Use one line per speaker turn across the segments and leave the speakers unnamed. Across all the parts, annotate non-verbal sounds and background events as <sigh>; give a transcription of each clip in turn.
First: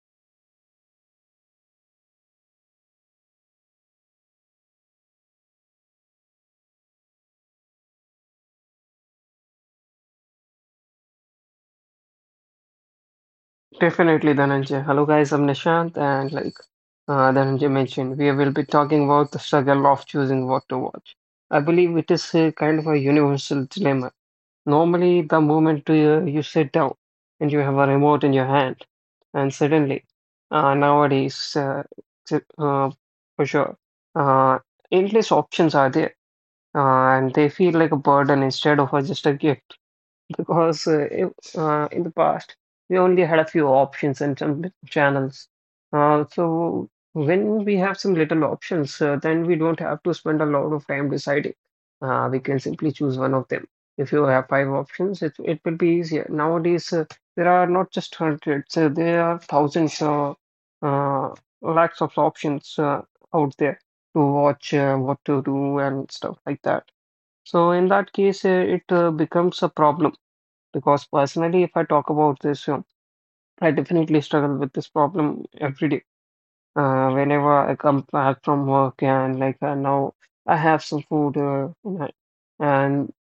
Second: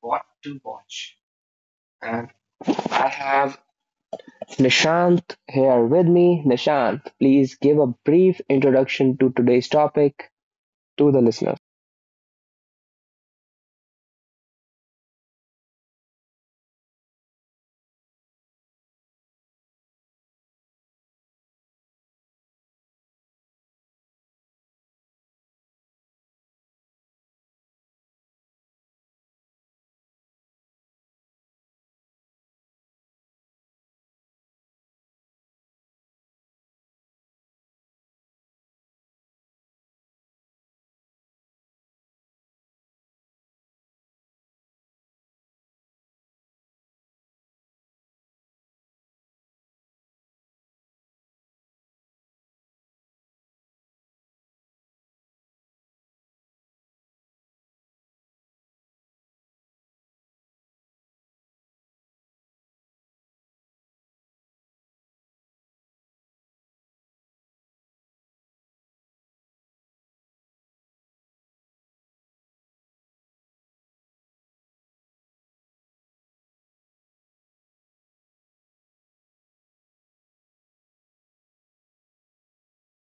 what to watch. And I have Nishant here with me. Nishant, please give a brief introduction to today's topic to the listener.
Definitely, Dhananjay. Hello, guys. I'm Nishant, and like Dhananjay mentioned, we will be talking about the struggle of choosing what to watch. I believe it is a kind of a universal dilemma. Normally, the moment you sit down and you have a remote in your hand, and nowadays, t- uh, for sure, uh, endless options are there, and they feel like a burden instead of just a gift because in the past we only had a few options and some channels. So when we have some little options, then we don't have to spend a lot of time deciding. We can simply choose one of them. If you have five options, it will be easier. Nowadays, there are not just hundreds, there are thousands, uh, lakhs of options out there to watch, what to do, and stuff like that. So in that case, it becomes a problem because personally, if I talk about this, I definitely struggle with this problem every day. Whenever I come back from work and like now I have some food, in hand, and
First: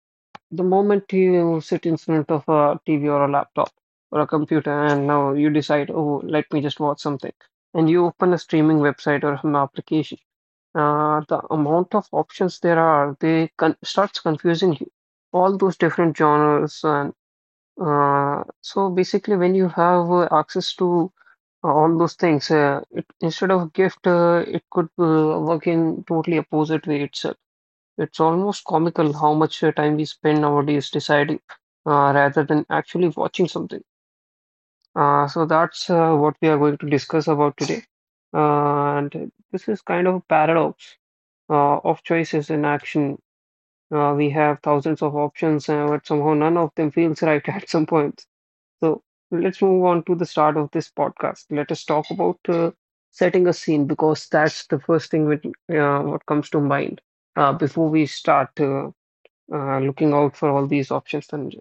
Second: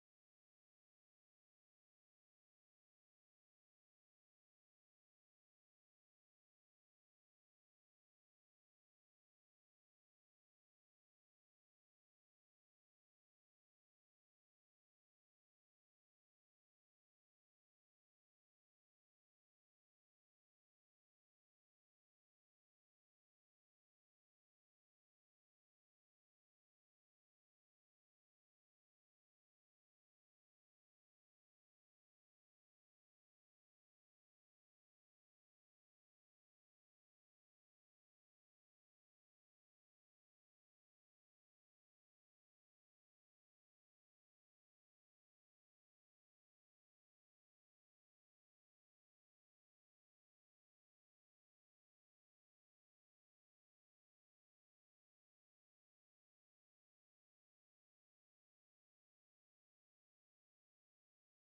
the moment you sit in front of a TV or a laptop or a computer, and now you decide, oh, let me just watch something, and you open a streaming website or an application, the amount of options there are, they con starts confusing you, all those different genres. And so basically, when you have access to all those things, instead of gift, it could work in totally opposite way itself. It's almost comical how much time we spend nowadays deciding, rather than actually watching something. So that's what we are going to discuss about today. And this is kind of a paradox of choices in action. We have thousands of options, but somehow none of them feels right <laughs> at some point. So let's move on to the start of this podcast. Let us talk about setting a scene, because that's the first thing which, what comes to mind before we start looking out for all these options. Dhananjay.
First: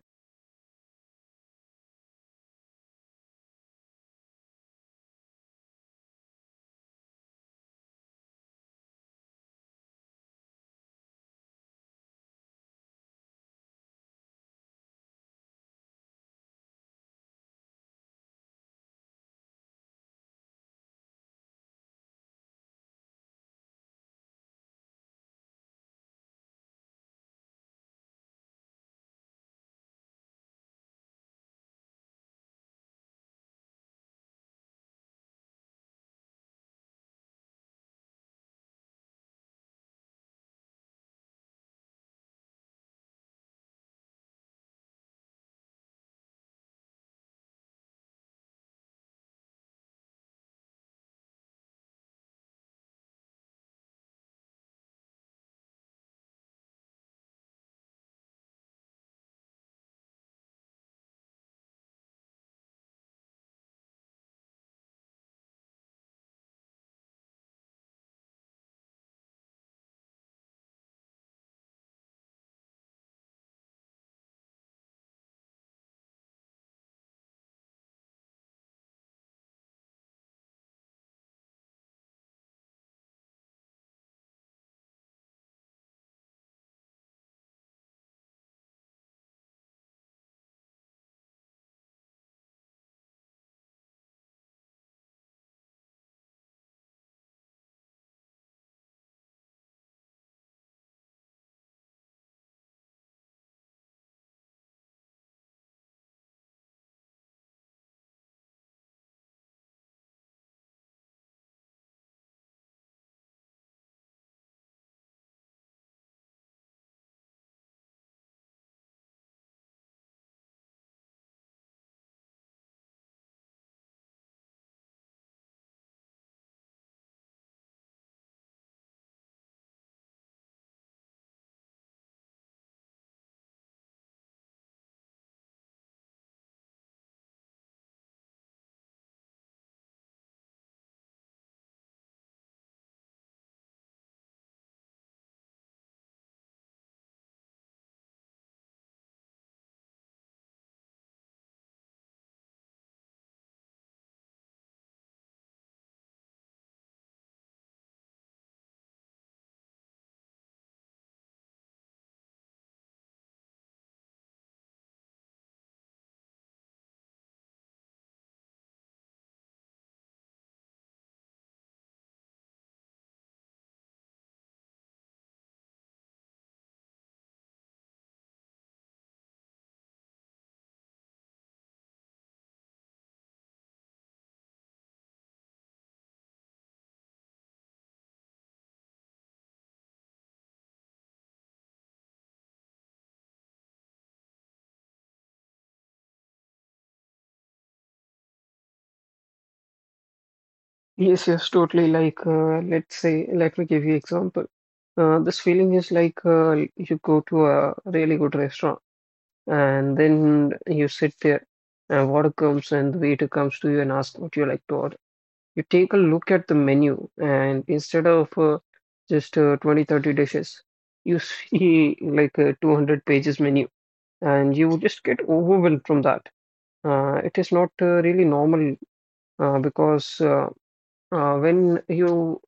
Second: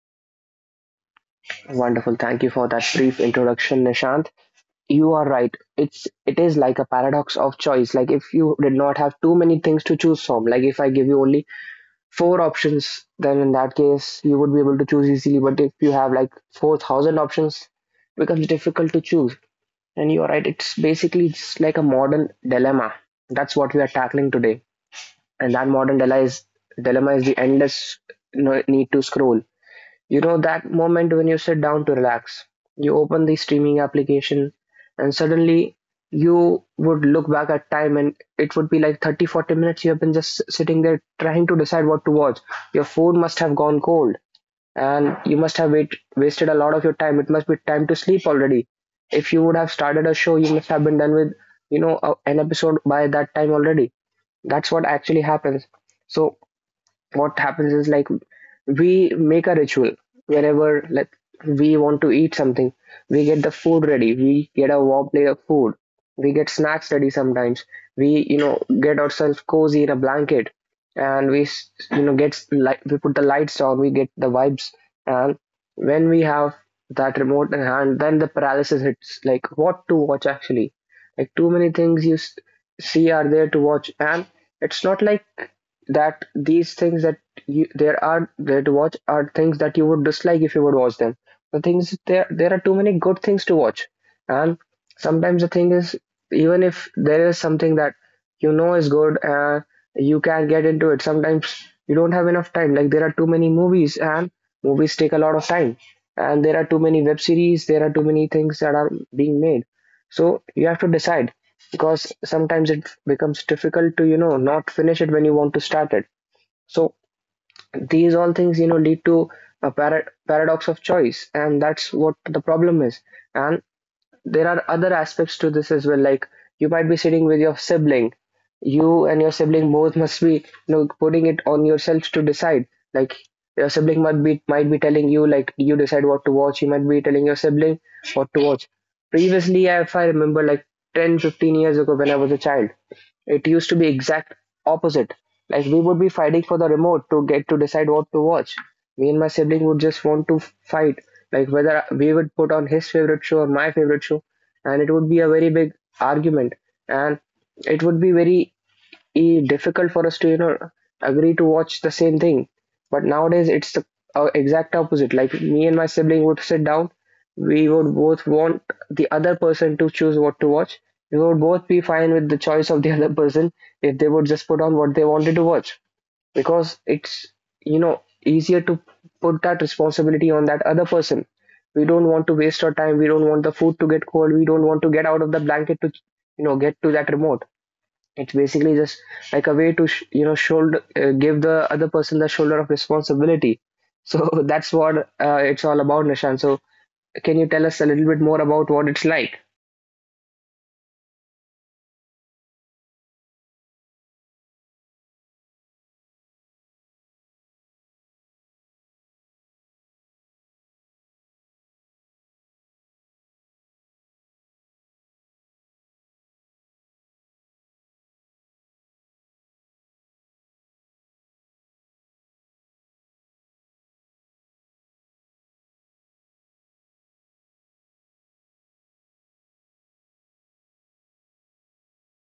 Wonderful. Thank you for that brief introduction, Nishant. You are right. It is like a paradox of choice. Like if you did not have too many things to choose from, like if I give you only four options, then in that case you would be able to choose easily. But if you have like 4,000 options, it becomes difficult to choose. And you are right, it's basically just like a modern dilemma. That's what we are tackling today. And that modern dilemma is the endless need to scroll. You know, that moment when you sit down to relax, you open the streaming application, and suddenly you would look back at time and it would be like 30, 40 minutes you have been just sitting there trying to decide what to watch. Your phone must have gone cold and you must have wasted a lot of your time. It must be time to sleep already. If you would have started a show, you must have been done with, you know, an episode by that time already. That's what actually happens. So what happens is like we make a ritual whenever like we want to eat something, we get the food ready, we get a warm plate of food, we get snacks ready, sometimes we, you know, get ourselves cozy in a blanket, and you know, get light, we put the lights on, we get the vibes, and when we have that remote in hand, then the paralysis hits, like what to watch actually. Like too many things you see are there to watch, and it's not like that these things that you, there are there to watch are things that you would dislike if you would watch them. The things there are too many good things to watch, and sometimes the thing is, even if there is something that, you know, is good, you can get into it. Sometimes you don't have enough time. Like there are too many movies, and movies take a lot of time, and there are too many web series. There are too many things that are being made, so you have to decide because sometimes it becomes difficult to, you know, not finish it when you want to start it. So these all things, you know, lead to a paradox of choice, and that's what the problem is. And there are other aspects to this as well. Like you might be sitting with your sibling, you and your sibling both must be, you know, putting it on yourselves to decide, like your sibling might be telling you, like you decide what to watch, you might be telling your sibling what to watch. Previously, if I remember, like 10, 15 years ago when I was a child, it used to be exact opposite. Like we would be fighting for the remote to get to decide what to watch. Me and my sibling would just want to fight, like whether we would put on his favorite show or my favorite show, and it would be a very big argument, and it would be very difficult for us to, you know, agree to watch the same thing. But nowadays it's the exact opposite. Like me and my sibling would sit down, we would both want the other person to choose what to watch, we would both be fine with the choice of the <laughs> other person if they would just put on what they wanted to watch, because it's, you know, easier to put that responsibility on that other person. We don't want to waste our time, we don't want the food to get cold, we don't want to get out of the blanket to, you know, get to that remote. It's basically just like a way to you know, shoulder, give the other person the shoulder of responsibility. So <laughs> that's what it's all about, Nishan. So can you tell us a little bit more about what it's like?
Yes, yes, totally. Let me give you example. This feeling is like you go to a really good restaurant, and then you sit there, and water comes, and the waiter comes to you and asks what you like to order. You take a look at the menu, and instead of just 20 30 dishes, you see <laughs> like a 200 pages menu, and you just get overwhelmed from that. It is not really normal because when you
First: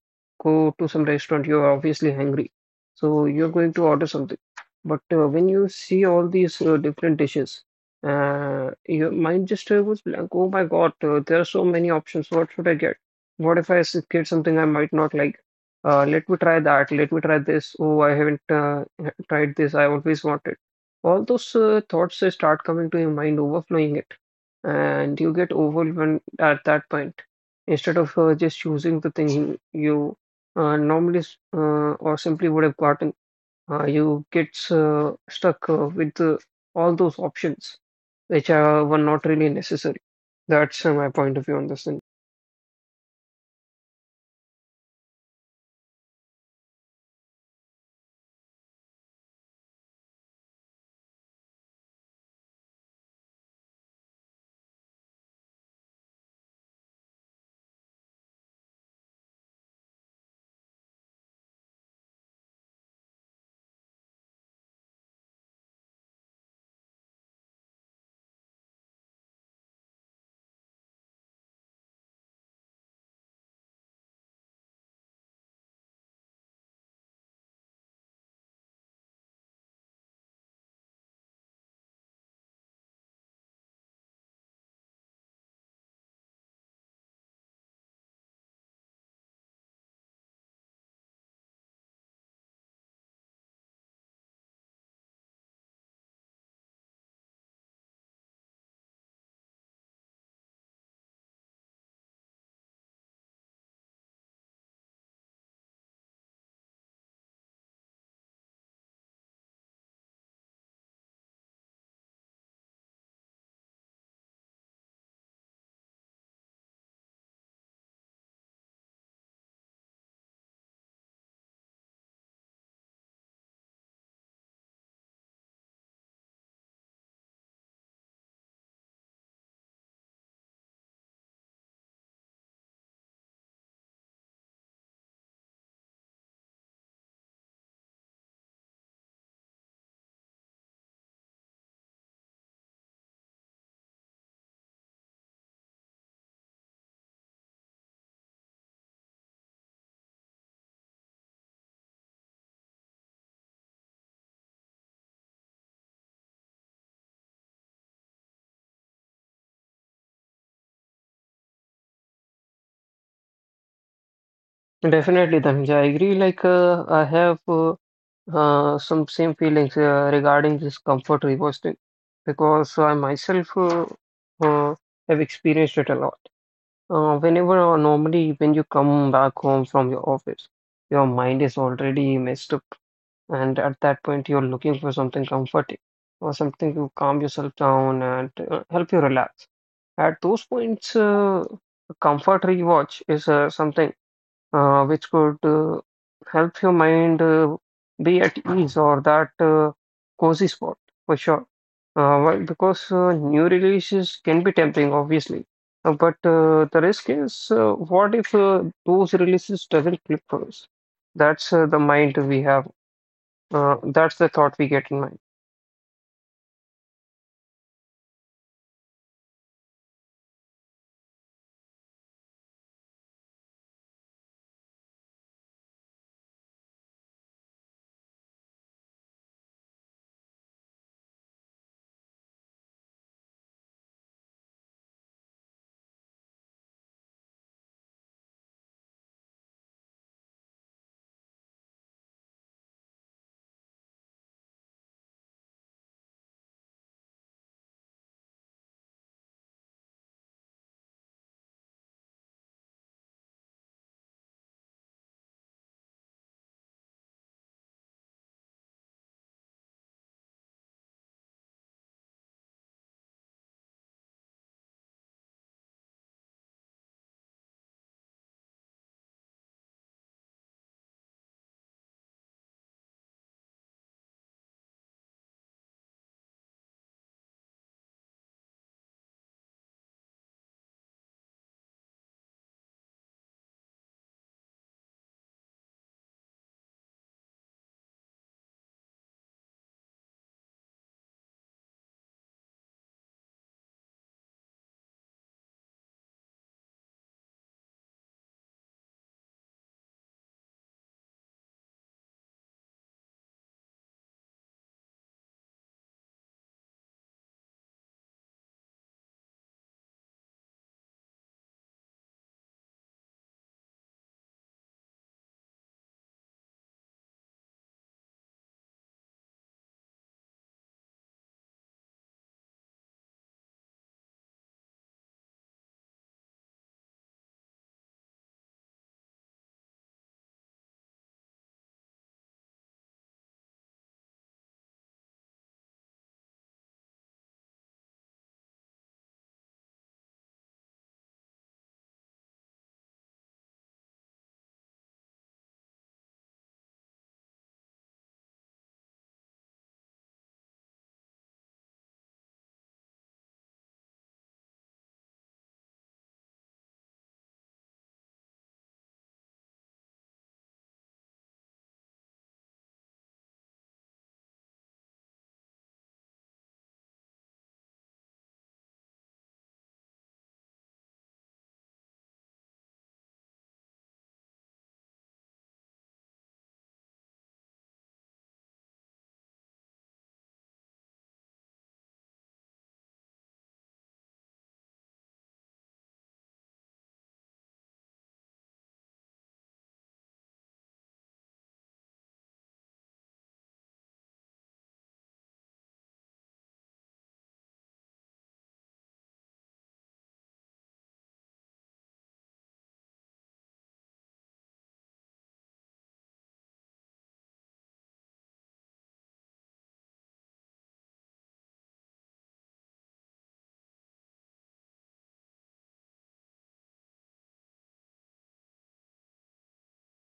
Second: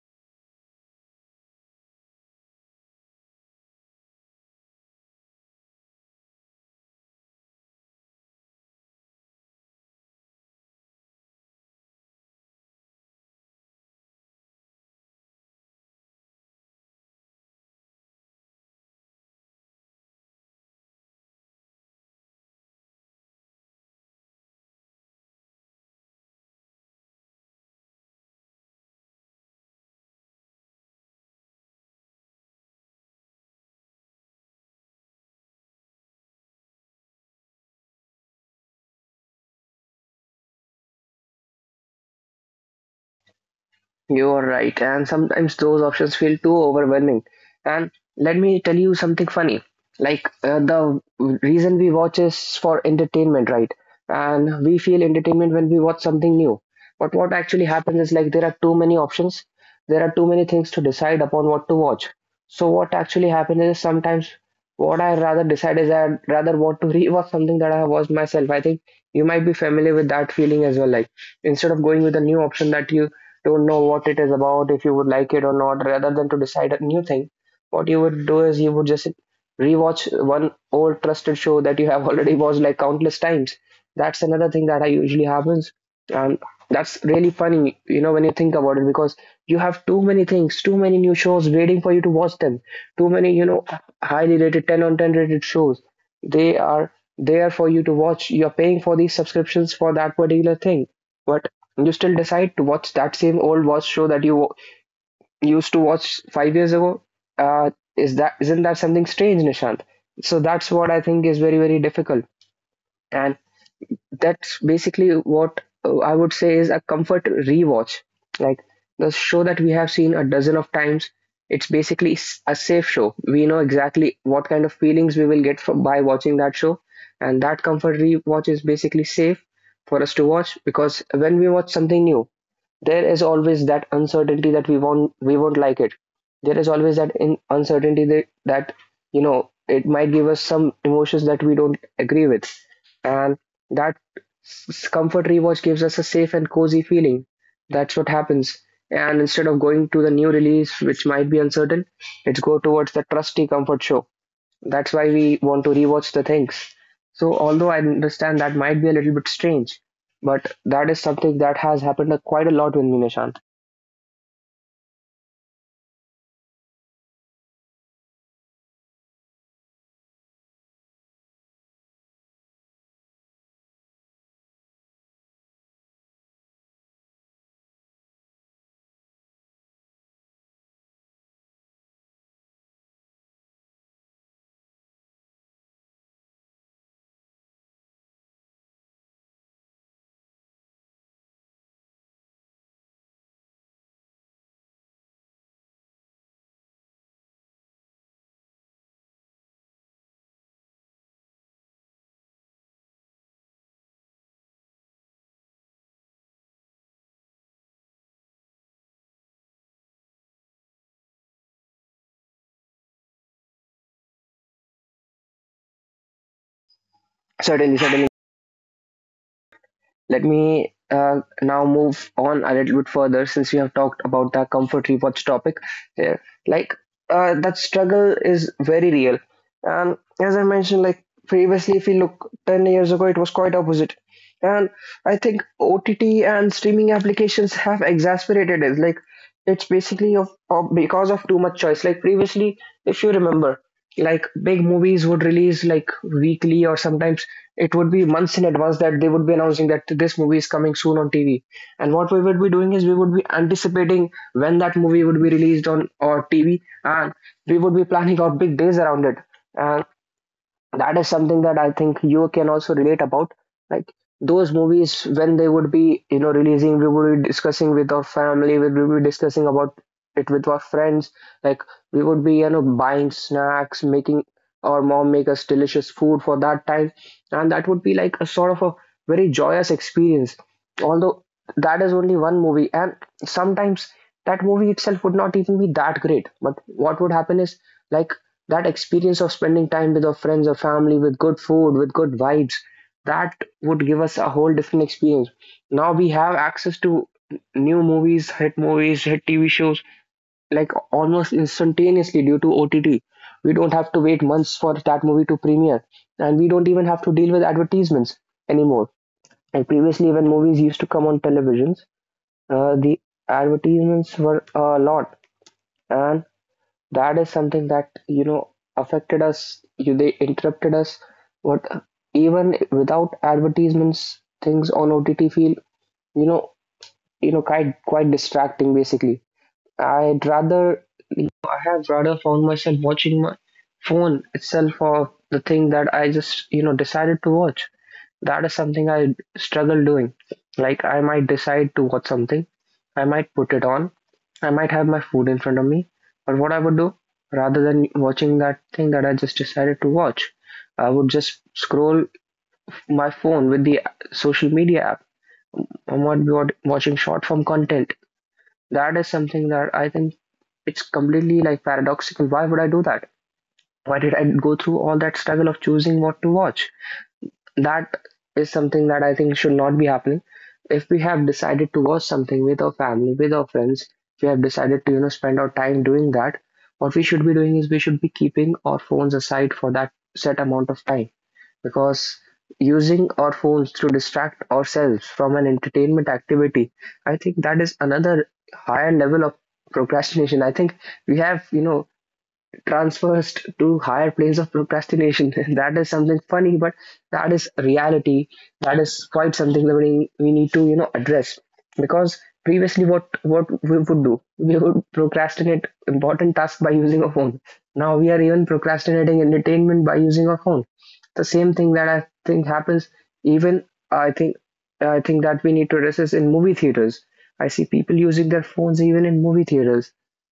go to some restaurant, you're obviously hungry, so you're going to order something. But when you see all these different dishes, your mind just goes blank. Oh my God, there are so many options. What should I get? What if I get something I might not like? Let me try that. Let me try this. Oh, I haven't tried this. I always wanted. All those thoughts start coming to your mind, overflowing it, and you get overwhelmed at that point, instead of just choosing the thing you normally s- or simply would have gotten, you get stuck with all those options were not really necessary. That's my point of view on this thing.
You're right, and sometimes those options feel too overwhelming. And let me tell you something funny. Like the reason we watch is for entertainment, right? And we feel entertainment when we watch something new. But what actually happens is, like, there are too many options, there are too many things to decide upon what to watch. So what actually happens is, sometimes what I rather decide is I rather want to <laughs> rewatch something that I have watched myself. I think you might be familiar with that feeling as well. Like, instead of going with a new option that you don't know what it is about, if you would like it or not, rather than to decide a new thing, what you would do is you would just rewatch one old trusted show that you have <laughs> already watched like countless times. That's another thing that I usually happens, and that's really funny, you know, when you think about it, because you have too many things, too many new shows waiting for you to watch them, too many, you know, highly rated 10 on 10 rated shows. They are there for you to watch. You're paying for these subscriptions for that particular thing, but you still decide to watch that same old watch show that you used to watch 5 years ago. uh, is that, isn't that something strange, Nishant? So that's what I think is very very difficult, and that's basically what I would say is a comfort rewatch. Like the show that we have seen a dozen of times, it's basically a safe show. We know exactly what kind of feelings we will get from by watching that show, and that comfort rewatch is basically safe for us to watch, because when we watch something new, there is always that uncertainty that we won't like it. There is always that in uncertainty that, you know, it might give us some emotions that we don't agree with, and that comfort rewatch gives us a safe and cozy feeling. That's what happens. And instead of going to the new release which might be uncertain, it's go towards the trusty comfort show. That's why we want to rewatch the things. So, although I understand that might be a little bit strange, but that is something that has happened quite a lot with me, Nishant.
Definitely, Dhananjay, I agree. Like, I have some same feelings regarding this comfort reverse thing, because I myself uh, have experienced it a lot. Whenever, or normally, when you come back home from your office, your mind is already messed up, and at that point you're looking for something comforting or something to calm yourself down and help you relax. At those points, a comfort rewatch is something which could help your mind be at <clears throat> ease, or that cozy spot for sure. Well, because new releases can be tempting, obviously. But the risk is, what if those releases doesn't click for us? That's the mind we have. That's the thought we get in mind.
Certainly, certainly. Let me now move on a little bit further, since we have talked about the comfort rewatch topic here. Like that struggle is very real, and as I mentioned, like previously, if you look 10 years ago, it was quite opposite. And I think OTT and streaming applications have exacerbated it. Like it's basically of because of too much choice. Like previously, if you remember, like big movies would release like weekly, or sometimes it would be months in advance that they would be announcing that this movie is coming soon on TV. And what we would be doing is we would be anticipating when that movie would be released on or TV, and we would be planning out big days around it. And that is something that I think you can also relate about. Like those movies, when they would be, you know, releasing, we would be discussing with our family, we would be discussing about it with our friends. Like we would be, you know, buying snacks, making our mom make us delicious food for that time, and that would be like a sort of a very joyous experience. Although that is only one movie, and sometimes that movie itself would not even be that great. But what would happen is, like, that experience of spending time with our friends or family with good food with good vibes, that would give us a whole different experience. Now we have access to new movies, hit movies, hit TV shows like almost instantaneously due to OTT. We don't have to wait months for that movie to premiere, and we don't even have to deal with advertisements anymore. And previously, when movies used to come on televisions, the advertisements were a lot, and that is something that, you know, affected us, you, they interrupted us. What, even without advertisements, things on OTT feel, you know, you know, quite distracting basically. I'd rather, you know, I have rather found myself watching my phone itself or the thing that I just, you know, decided to watch. That is something I struggle doing. Like, I might decide to watch something, I might put it on, I might have my food in front of me, but what I would do, rather than watching that thing that I just decided to watch, I would just scroll my phone with the social media app. I might be watching short form content. That is something that I think it's completely like paradoxical. Why would I do that? Why did I go through all that struggle of choosing what to watch? That is something that I think should not be happening. If we have decided to watch something with our family, with our friends, if we have decided to spend our time doing that. What we should be doing is we should be keeping our phones aside for that set amount of time, because using our phones to distract ourselves from an entertainment activity, I think that is another higher level of procrastination. I think we have transfers to higher planes of procrastination. <laughs> That is something funny, but that is reality. That is quite something that we need to address, because previously what we would do, we would procrastinate important tasks by using a phone. Now we are even procrastinating entertainment by using a phone. The same thing that I think happens even, I think I think that we need to address is in movie theaters. I see people using their phones even in movie theaters,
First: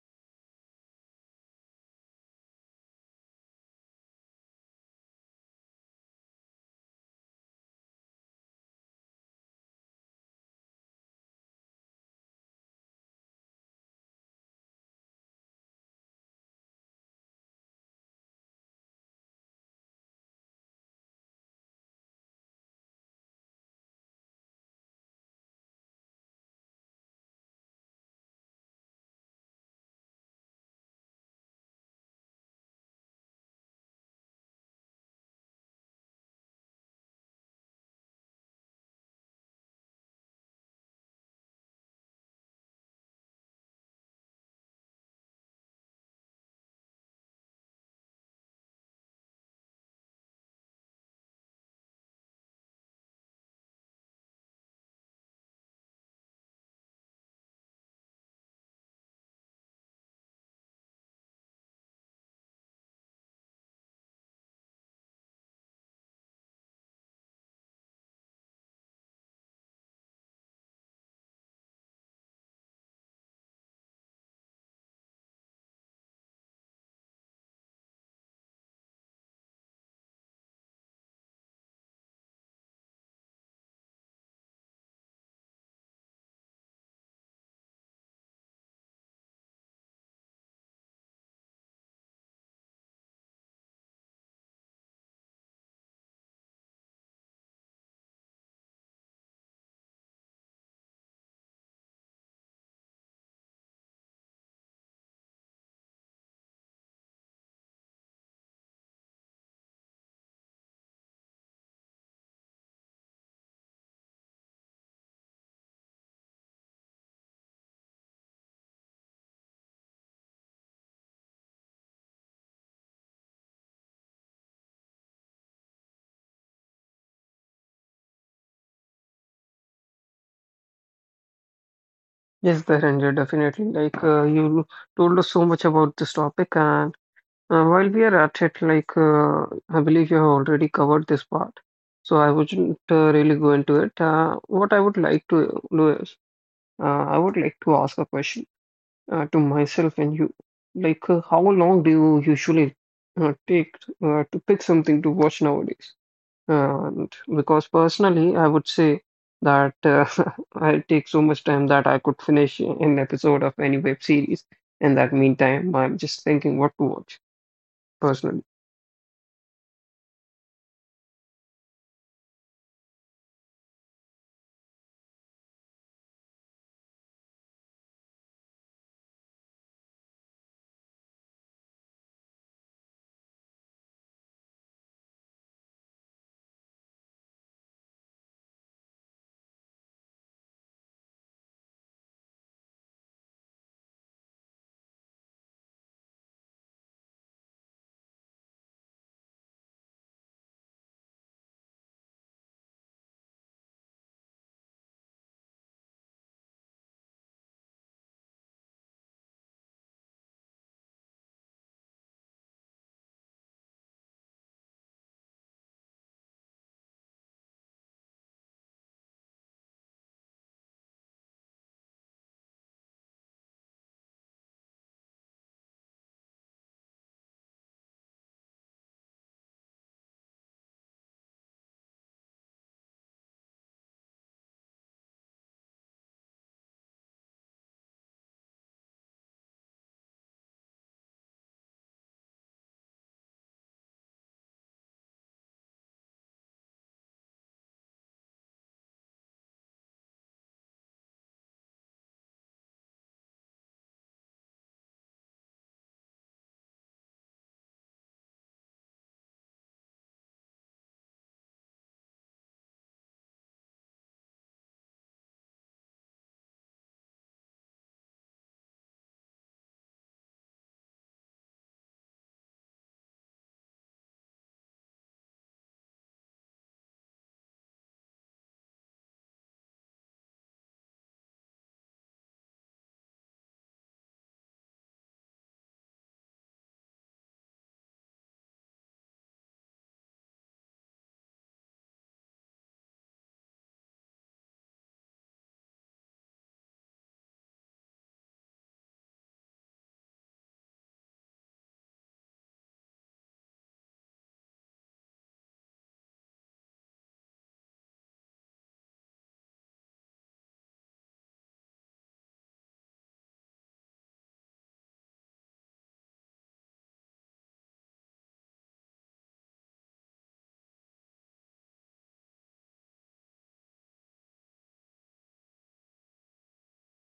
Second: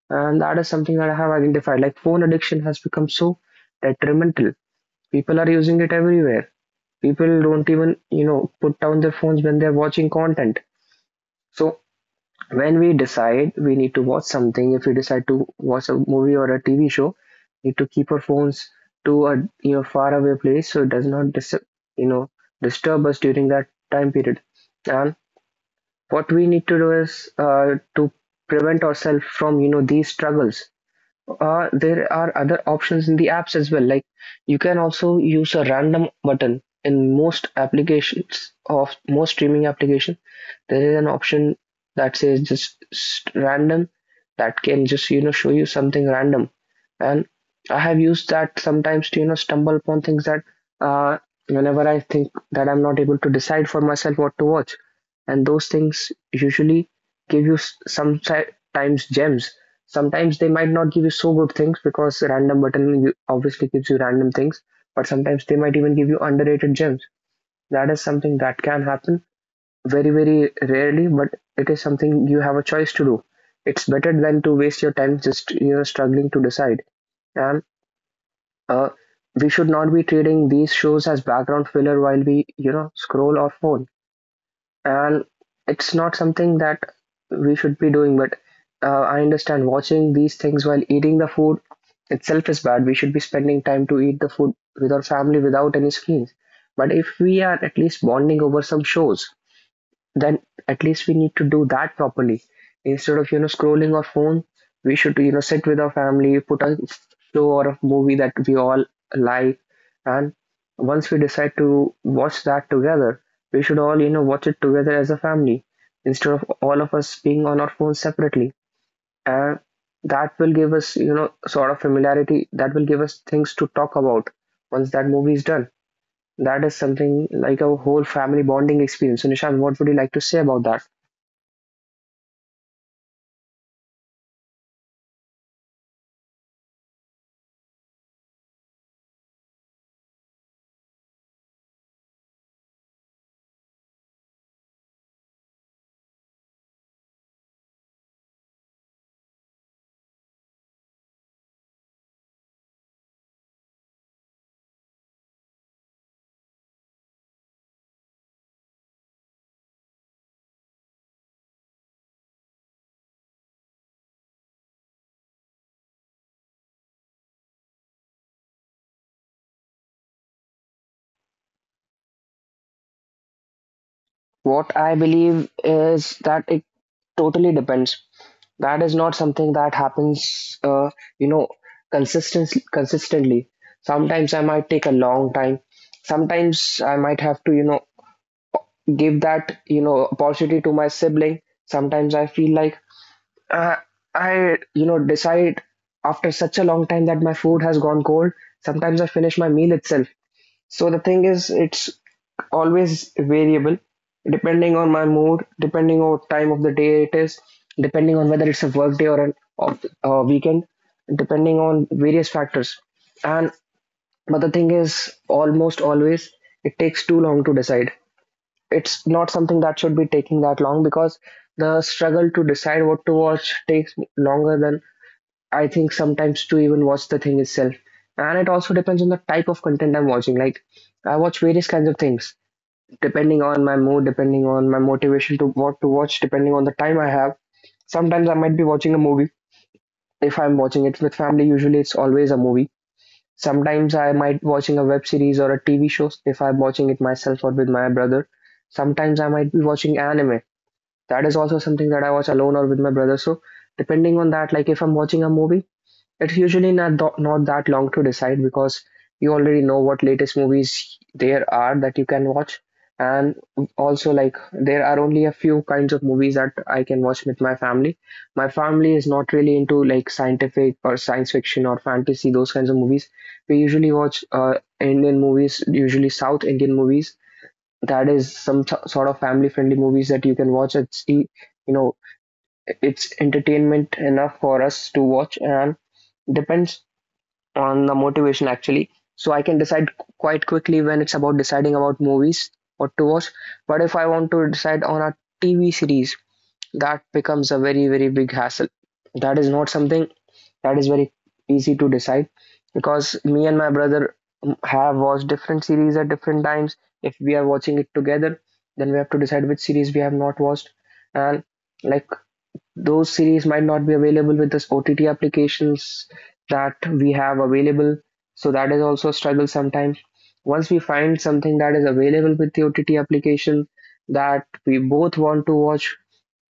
and that is something that I have identified. Like, phone addiction has become so detrimental. People are using it everywhere. People don't even, put down their phones when they're watching content. So when we decide we need to watch something, if we decide to watch a movie or a TV show, we need to keep our phones to a, far away place so it does not you know disturb us during that time period. And what we need to do is to prevent ourselves from, these struggles. There are other options in the apps as well. Like, you can also use a random button in most applications of most streaming application. There is an option that says just random, that can just show you something random. And I have used that sometimes to stumble upon things that, uh, whenever I think that I'm not able to decide for myself what to watch, and those things usually give you sometimes gems. Sometimes they might not give you so good things because random button obviously gives you random things, but sometimes they might even give you underrated gems. That is something that can happen very, very rarely, but it is something you have a choice to do. It's better than to waste your time just struggling to decide. And uh, we should not be treating these shows as background filler while we, scroll our phone, and it's not something that we should be doing. But I understand watching these things while eating the food itself is bad. We should be spending time to eat the food with our family without any screens, but if we are at least bonding over some shows, then at least we need to do that properly instead of, scrolling our phone. We should, sit with our family, put a show or a movie that we all like, and once we decide to watch that together, we should all, watch it together as a family instead of all of us being on our phones separately. And that will give us, sort of familiarity, that will give us things to talk about once that movie is done. That is something like a whole family bonding experience. So Nishant, what would you like to say about that?
Yes, Dhananjay, definitely. You told us so much about this topic, and while we are at it, I believe you have already covered this part, so I wouldn't really go into it. What I would like to do is, I would like to ask a question to myself and you. How long do you usually take to pick something to watch nowadays? And because personally, I would say that <laughs> I take so much time that I could finish an episode of any web series. In that meantime, I'm just thinking what to watch personally.
What I believe is that it totally depends. That is not something that happens, you know, consistently. Consistently, sometimes I might take a long time. Sometimes I might have to, give that, opportunity to my sibling. Sometimes I feel like, uh, I decide after such a long time that my food has gone cold. Sometimes I finish my meal itself. So the thing is, it's always variable, depending on my mood, depending on what time of the day it is, depending on whether it's a work day or an off weekend, depending on various factors. And but the thing is, almost always it takes too long to decide. It's not something that should be taking that long, because the struggle to decide what to watch takes longer than I think sometimes to even watch the thing itself. And it also depends on the type of content I'm watching. Like, I watch various kinds of things depending on my mood, depending on my motivation to what to watch, depending on the time I have. Sometimes I might be watching a movie. If I'm watching it with family, usually it's always a movie. Sometimes I might watching a web series or a TV show if I'm watching it myself or with my brother. Sometimes I might be watching anime. That is also something that I watch alone or with my brother. So depending on that, like if I'm watching a movie, it's usually not that long to decide, because you already know what latest movies there are that you can watch, and also, like, there are only a few kinds of movies that I can watch with my family. My family is not really into like scientific or science fiction or fantasy, those kinds of movies. We usually watch Indian movies, usually South Indian movies. That is some sort of family friendly movies that you can watch. It's e- you know It's entertainment enough for us to watch, and depends on the motivation actually. So I can decide quite quickly when it's about deciding about movies what to watch. But if I want to decide on a TV series, that becomes a very, very big hassle. That is not something that is very easy to decide, because me and my brother, have watched different series at different times. If we are watching it together, then we have to decide which series we have not watched, and, like, those series might not be available with the OTT applications that we have available. So that is also a struggle sometimes. Once we find something that is available with the OTT application that we both want to watch,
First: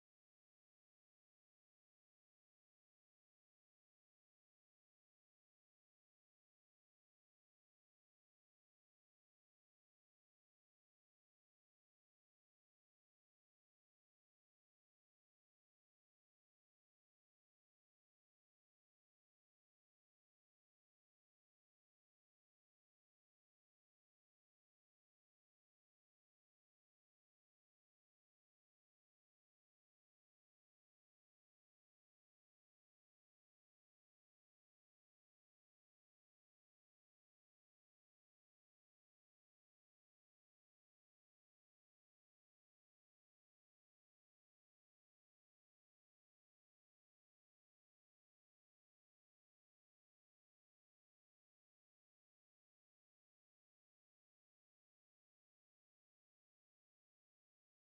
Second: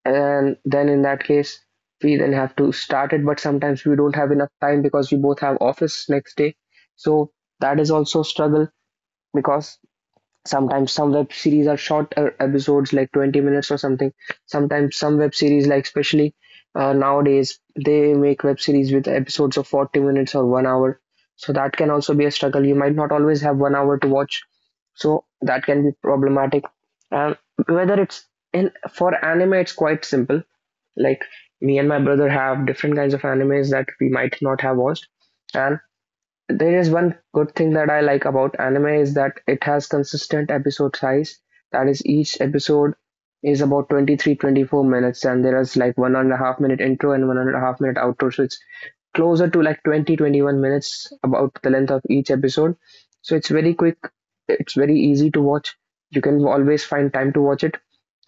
and then in that case, we then have to start it. But sometimes we don't have enough time because we both have office next day. So that is also a struggle, because sometimes some web series are short episodes, like 20 minutes or something. Sometimes some web series, like especially nowadays, they make web series with episodes of 40 minutes or 1 hour. So that can also be a struggle. You might not always have 1 hour to watch. So that can be problematic. And whether it's in for anime, it's quite simple. Like, me and my brother have different kinds of animes that we might not have watched, and there is one good thing that I like about anime is that it has consistent episode size. That is, each episode is about 23, 24 minutes, and there is like 1.5 minute intro and 1.5 minute outro. So it's closer to like 20, 21 minutes about the length of each episode. So it's very quick, it's very easy to watch. You can always find time to watch it.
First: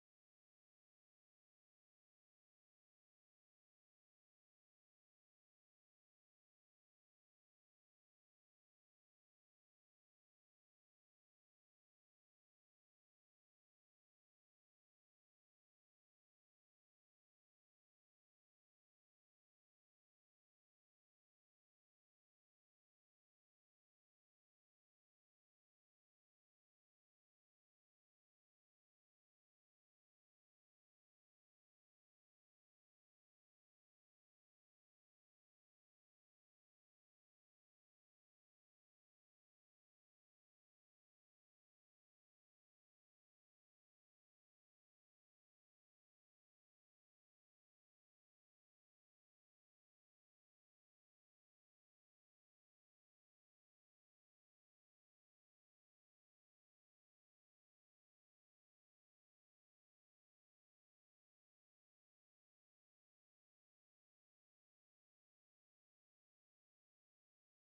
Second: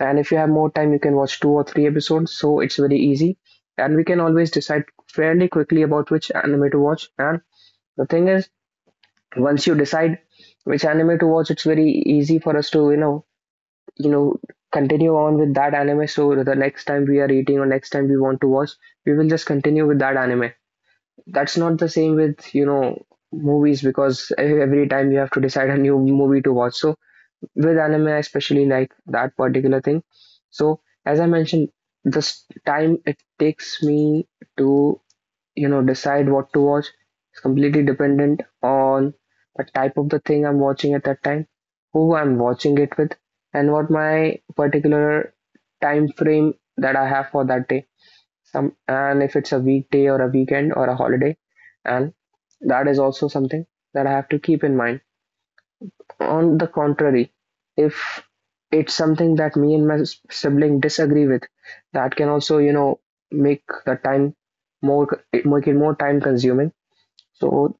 And if you have more time, you can watch 2 or 3 episodes. So it's very easy. And we can always decide fairly quickly about which anime to watch. And the thing is, once you decide which anime to watch, it's very easy for us to, you know continue on with that anime. So the next time we are eating, or next time we want to watch, we will just continue with that anime. That's not the same with, movies, because every time you have to decide a new movie to watch. So with anime, I especially like that particular thing. So as I mentioned, this time it takes me to, decide what to watch. It's completely dependent on the type of the thing I'm watching at that time, who I'm watching it with, and what my particular time frame that I have for that day. Some, and if it's a weekday or a weekend or a holiday, and that is also something that I have to keep in mind. On the contrary, if it's something that me and my sibling disagree with, that can also, you know, make the time more, make it more time consuming. So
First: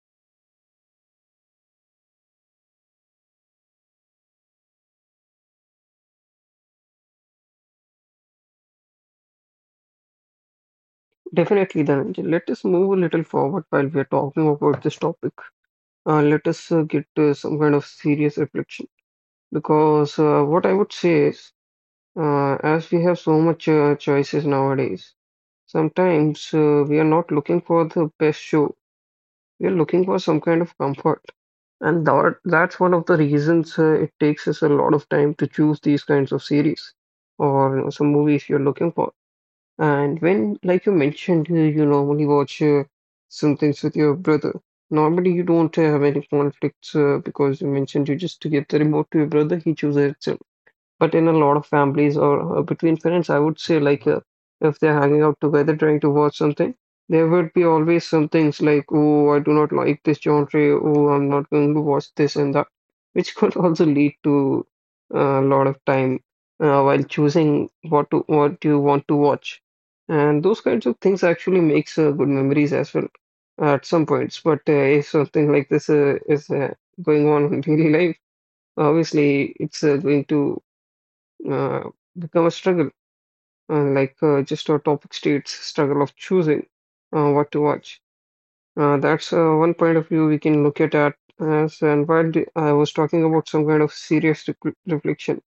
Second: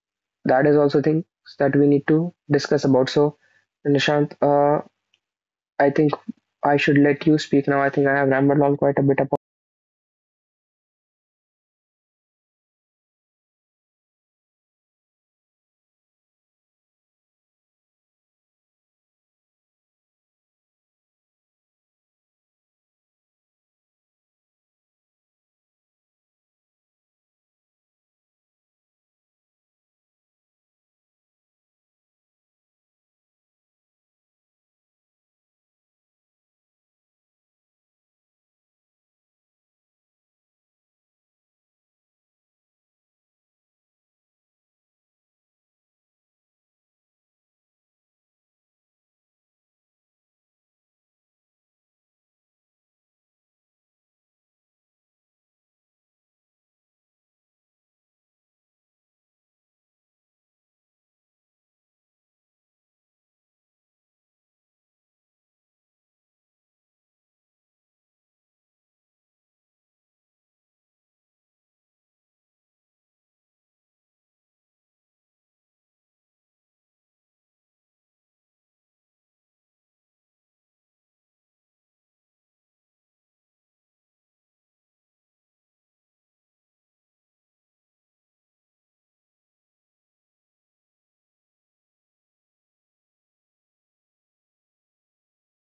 that is also things that we need to discuss about. So Nishant, I think I should let you speak now. I think I have rambled on quite a bit about.
Definitely, Dhananjay. Let us move a little forward while we are talking about this topic. Let us get some kind of serious reflection, because what I would say is, as we have so much choices nowadays, sometimes we are not looking for the best show. We are looking for some kind of comfort, and that's one of the reasons it takes us a lot of time to choose these kinds of series or, you know, some movies you're looking for. And when, like you mentioned, you normally watch some things with your brother. Normally, you don't have any conflicts because you mentioned you just give the remote to your brother, he chooses it. But in a lot of families or between parents, I would say if they're hanging out together trying to watch something, there would be always some things like, oh, I do not like this genre, oh, I'm not going to watch this and that, which could <laughs> also lead to a lot of time while choosing what you want to watch. And those kinds of things actually makes good memories as well at some points. But if something like this is going on <laughs> in daily life, obviously it's going to uh, become a struggle, just our topic states, struggle of choosing what to watch. That's one point of view we can look at as. And while I was talking about some kind of serious reflection,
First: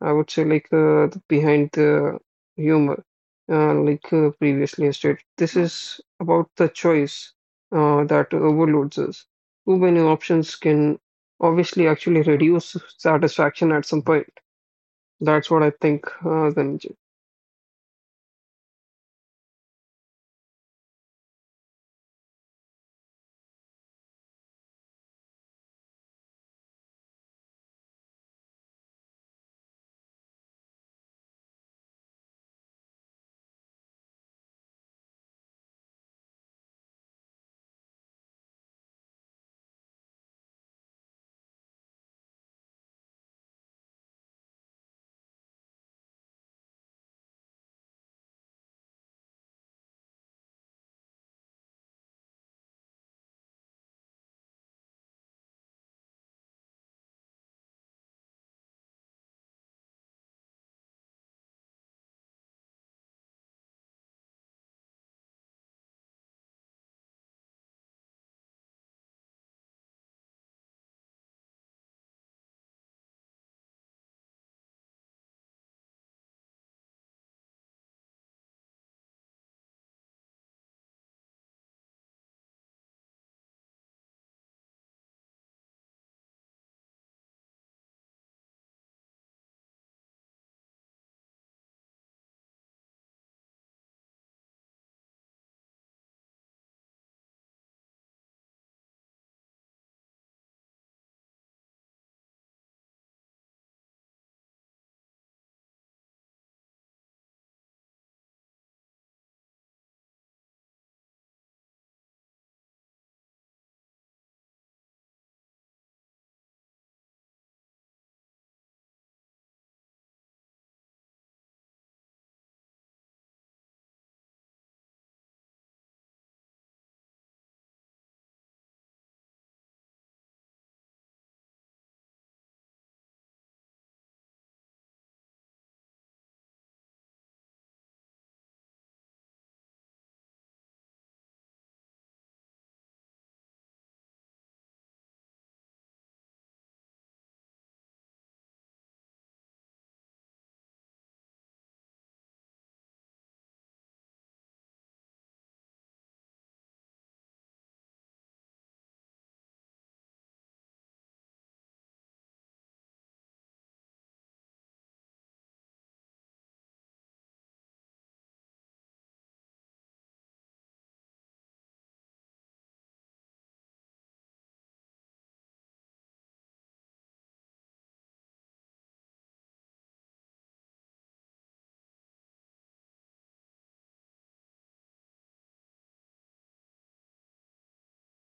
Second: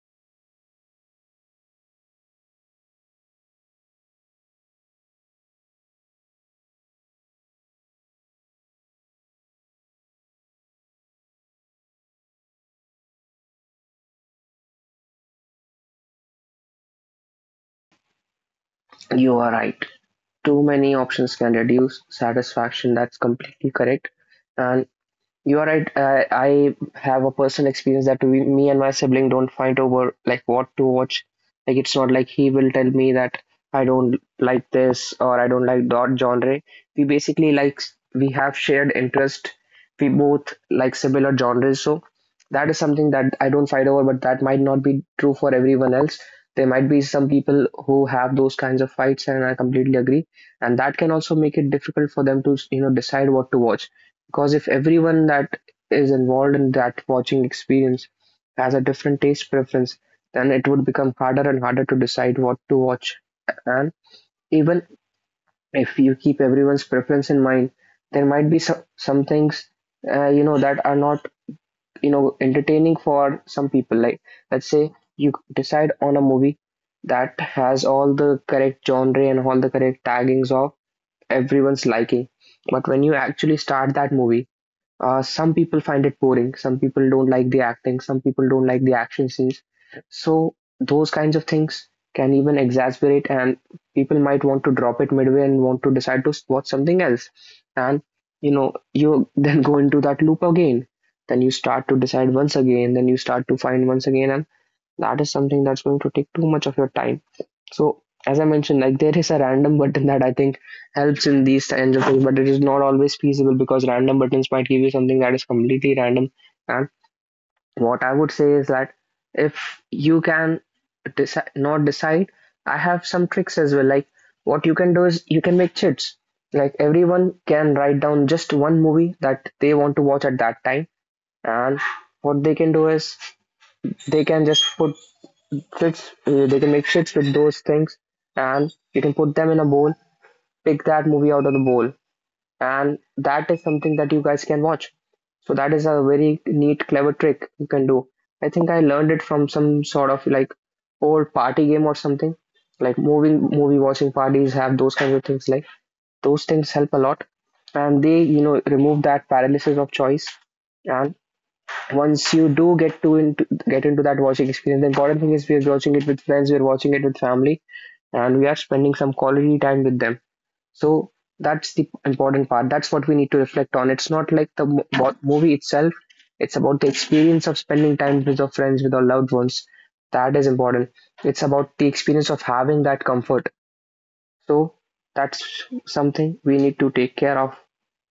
I would say the behind the humor, previously I stated, this is about the choice that overloads us. Too many options can obviously actually reduce satisfaction at some point. That's what I think, Dhananjay.
You are right. Too many options can reduce satisfaction. That's completely correct. And You are right. I have a personal experience that me and my sibling don't fight over, like, what to watch. Like, it's not like he will tell me that I don't like this or I don't like that genre. We basically like we have shared interest. We both like similar genres, so that is something that I don't fight over. But that might not be true for everyone else. There might be some people who have those kinds of fights, and I completely agree. And that can also make it difficult for them to, you know, decide what to watch, because if everyone that is involved in that watching experience has a different taste preference, then it would become harder and harder to decide what to watch, and even if you keep everyone's preference in mind, there might be some things you know, that are not, you know, entertaining for some people. Like, let's say you decide on a movie that has all the correct genre and all the correct taggings of everyone's liking, but when you actually start that movie, some people find it boring. Some people don't like the acting. Some people don't like the action scenes. So those kinds of things can even exasperate, and people might want to drop it midway and want to decide to watch something else. And you know, you <laughs> then go into that loop again. Then you start to decide once again. Then you start to find once again, and that is something that's going to take too much of your time. So as I mentioned, like, there is a random button that I think helps in these kinds of things, but it is not always feasible, because random buttons might give you something that is completely random. And what I would say is that if you can decide not decide, I have some tricks as well. Like, what you can do is you can make chits. Like, everyone can write down just one movie that they want to watch at that time, and what they can do is they can just put tricks, they can make shits with those things, and you can put them in a bowl, pick that movie out of the bowl, and that is something that you guys can watch. So that is a very neat, clever trick you can do. I think I learned it from some sort of like old party game or something. Like, movie watching parties have those kinds of things. Like, those things help a lot, and they, you know, remove that paralysis of choice. And once you do get into that watching experience, the important thing is we are watching it with friends, we are watching it with family, and we are spending some quality time with them. So that's the important part. That's what we need to reflect on. It's not like the movie itself. It's about the experience of spending time with your friends, with your loved ones. That is important. It's about the experience of having that comfort. So that's something we need to take care of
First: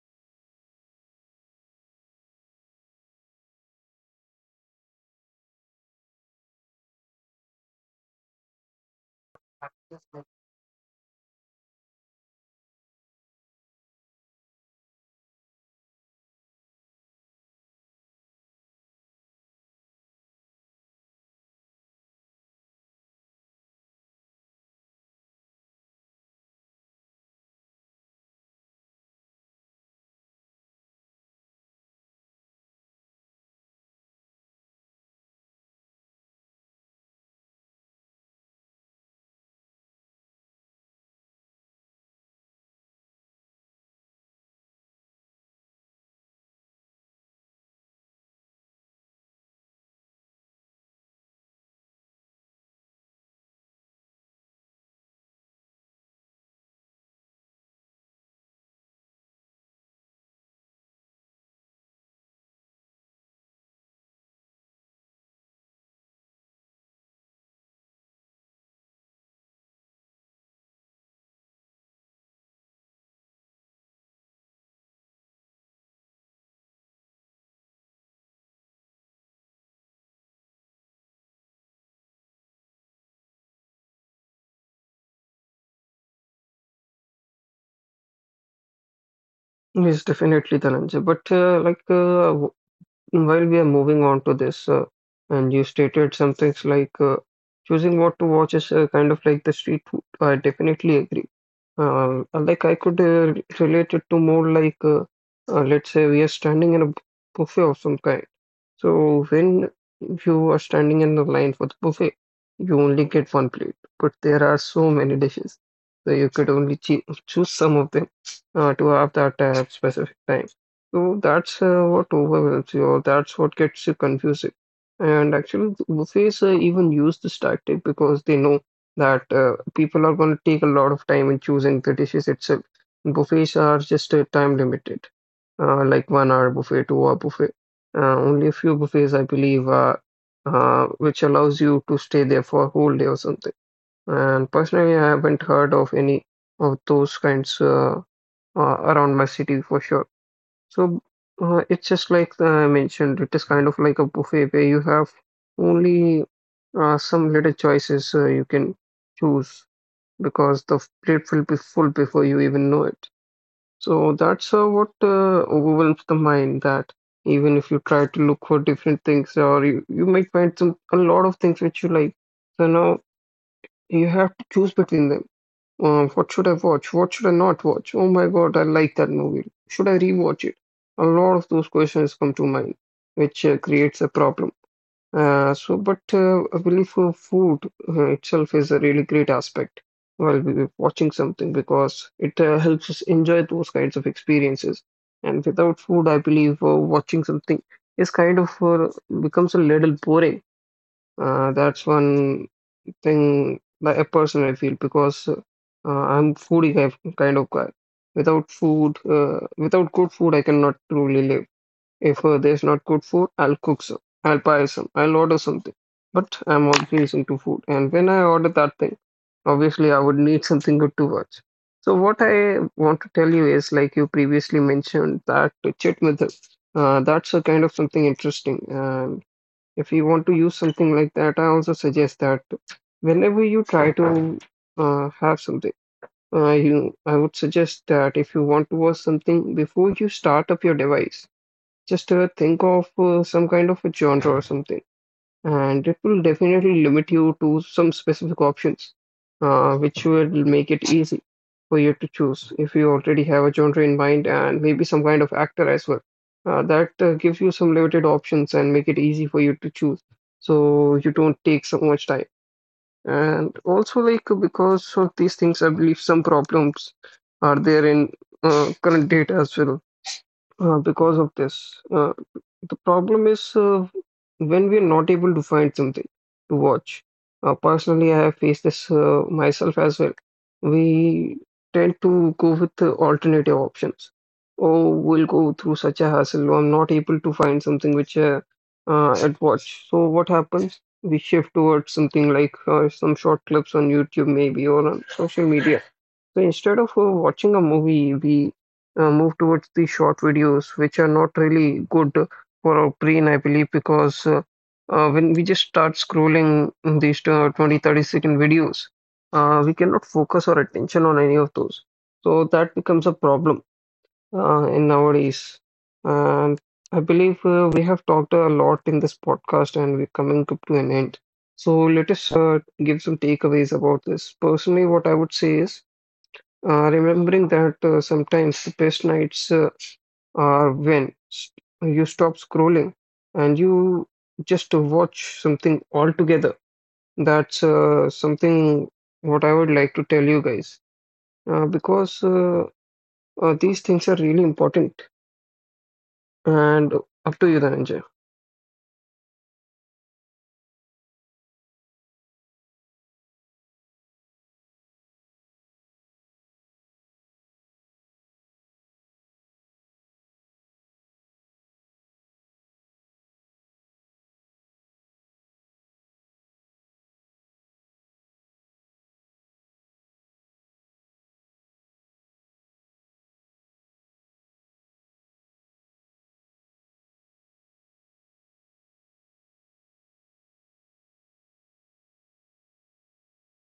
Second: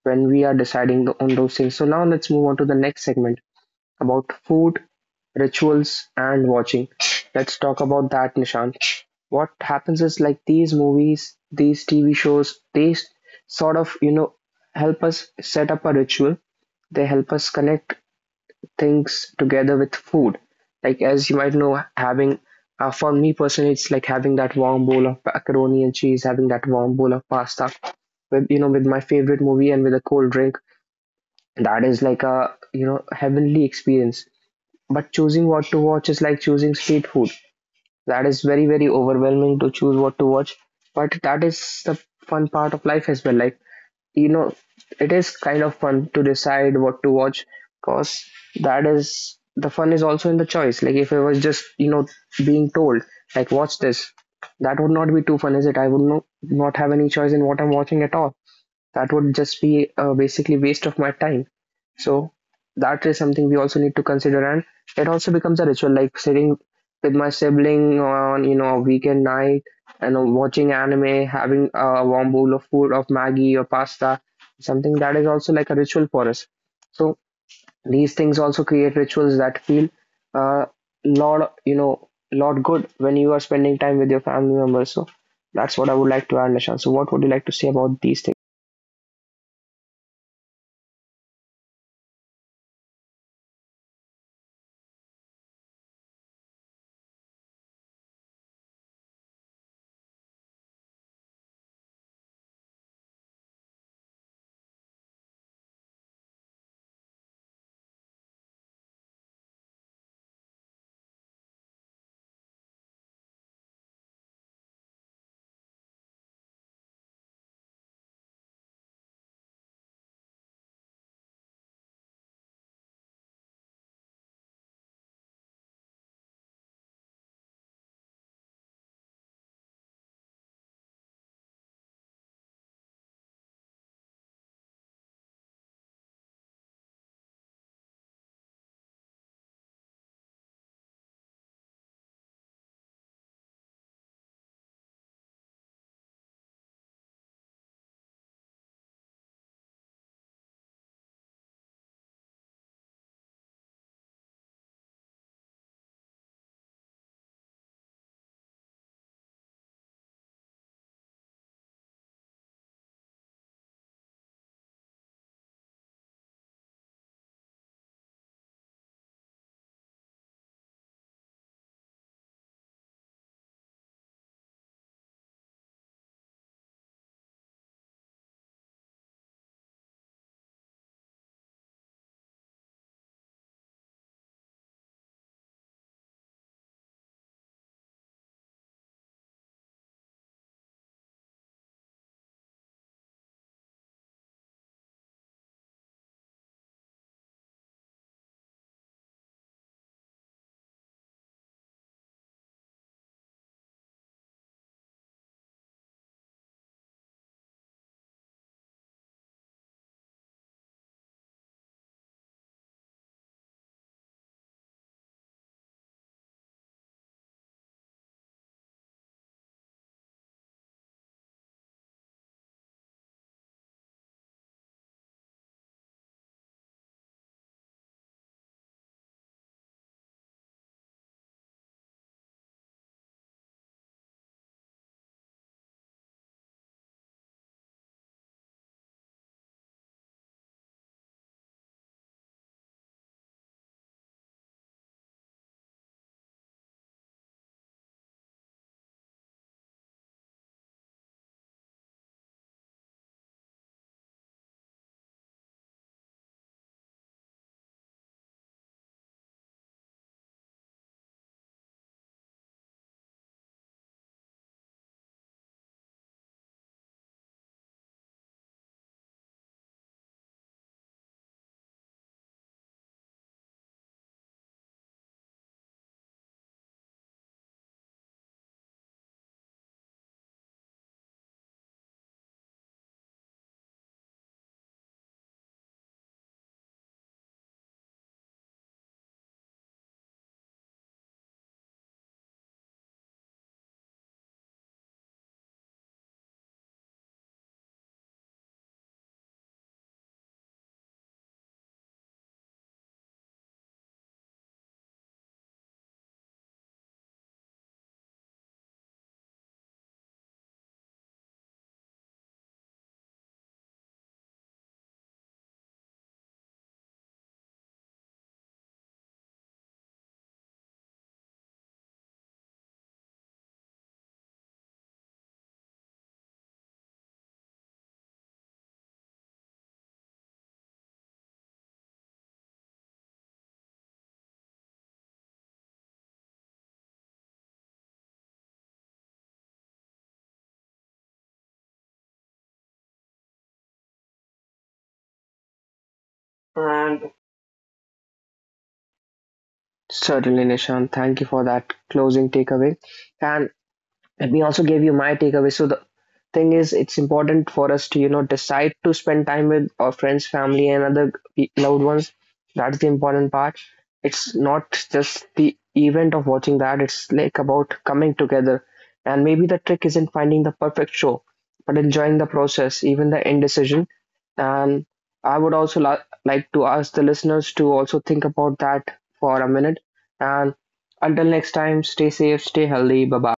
when we are on those things. So now let's move on to the next segment about food rituals and watching. Let's talk about that, Nishant. What happens is, like, these movies, these TV shows, they sort of, you know, help us set up a ritual. They help us connect things together with food. Like, as you might know, having for me personally, it's like having that warm bowl of macaroni and cheese, having that warm bowl of pasta with, you know, with my favorite movie and with a cold drink. That is like a, you know, heavenly experience. But choosing what to watch is like choosing street food. That is very, very overwhelming to choose what to watch. But that is the fun part of life as well. Like, you know, it is kind of fun to decide what to watch, because that is the fun is also in the choice. Like, if I was just, you know, being told, like, watch this, that would not be too fun, is it? I would not have any choice in what I'm watching at all. That would just be basically waste of my time. So that is something we also need to consider, and it also becomes a ritual, like sitting with my sibling on, you know, a weekend night, and watching anime, having a warm bowl of food of maggie or pasta, something that is also like a ritual for us. So these things also create rituals that feel uh, lot, you know, lot good when you are spending time with your family members. So that's what I would like to add, Nishan. So what would you like to say about these
Yes, definitely, Dhananjay. While we are moving on to this, and you stated some things like choosing what to watch is kind of like the street food. I definitely agree. I could relate it to more like let's say we are standing in a buffet of some kind. So when you are standing in the line for the buffet, you only get one plate, but there are so many dishes. So you could only choose some of them to have that specific time. So that's what overwhelms you, or that's what gets you confusing. And actually, the buffets even use this tactic because they know that people are going to take a lot of time in choosing the dishes itself. Buffets are just time limited, like 1 hour buffet, 2 hour buffet. Only a few buffets, I believe, which allows you to stay there for a whole day or something. And personally, I haven't heard of any of those kinds around my city for sure. So it's just like I mentioned, it is kind of like a buffet where you have only some little choices you can choose, because the plate will be full before you even know it. So that's what overwhelms the mind that even if you try to look for different things, or you might find some a lot of things which you like. So now you have to choose between them. What should I watch? What should I not watch? Oh my God, I like that movie. Should I rewatch it? A lot of those questions come to mind, which creates a problem. But I believe food itself is a really great aspect while we watching something, because it helps us enjoy those kinds of experiences. And without food, I believe watching something is kind of becomes a little boring. That's one thing that a person I feel, because uh, I'm foodie kind of guy. Without food, without good food, I cannot truly live. If there's not good food, I'll cook some. I'll buy some. I'll order something. But I'm always into food. And when I order that thing, obviously I would need <laughs> something good to watch. So what I want to tell you is, like you previously mentioned, that chit method. That's a kind of something interesting. And if you want to use something like that, I also suggest that whenever you try to have something, you I would suggest that if you want to watch something, before you start up your device, just think of some kind of a genre or something, and it will definitely limit you to some specific options, which will make it easy for you to choose if you already have a genre in mind and maybe some kind of actor as well. That gives you some limited options and make it easy for you to choose, so you don't take so much time. And also, like because of these things, I believe some problems are there in current data as well, because of this. The problem is, when we are not able to find something to watch. Personally, I have faced this myself as well. We tend to go with the alternative options. Oh, we'll go through such a hassle. I'm not able to find something which I'd watch. So what happens? We shift towards something like some short clips on YouTube, maybe, or on social media. So instead of watching a movie, we move towards the short videos, which are not really good for our brain, I believe, because when we just start scrolling these 20, 30-second videos, we cannot focus our attention on any of those. So that becomes a problem in nowadays. And I believe we have talked a lot in this podcast, and we're coming up to an end. So let us give some takeaways about this. Personally, what I would say is, remembering that sometimes the best nights are when you stop scrolling and you just watch something altogether. That's something what I would like to tell you guys, because these things are really important. And up to
things?
you, Dhananjay.
Certainly, Nishan. Thank you for that closing takeaway. And let me also give you my takeaway. So the thing is, it's important for us to, you know, decide to spend time with our friends, family, and other loved ones. That's the important part. It's not just the event of watching that. It's like about coming together. And maybe the trick isn't finding the perfect show, but enjoying the process, even the indecision. And I would also like to ask the listeners to also think about that for a minute. And until next time, stay safe, stay healthy. Bye bye.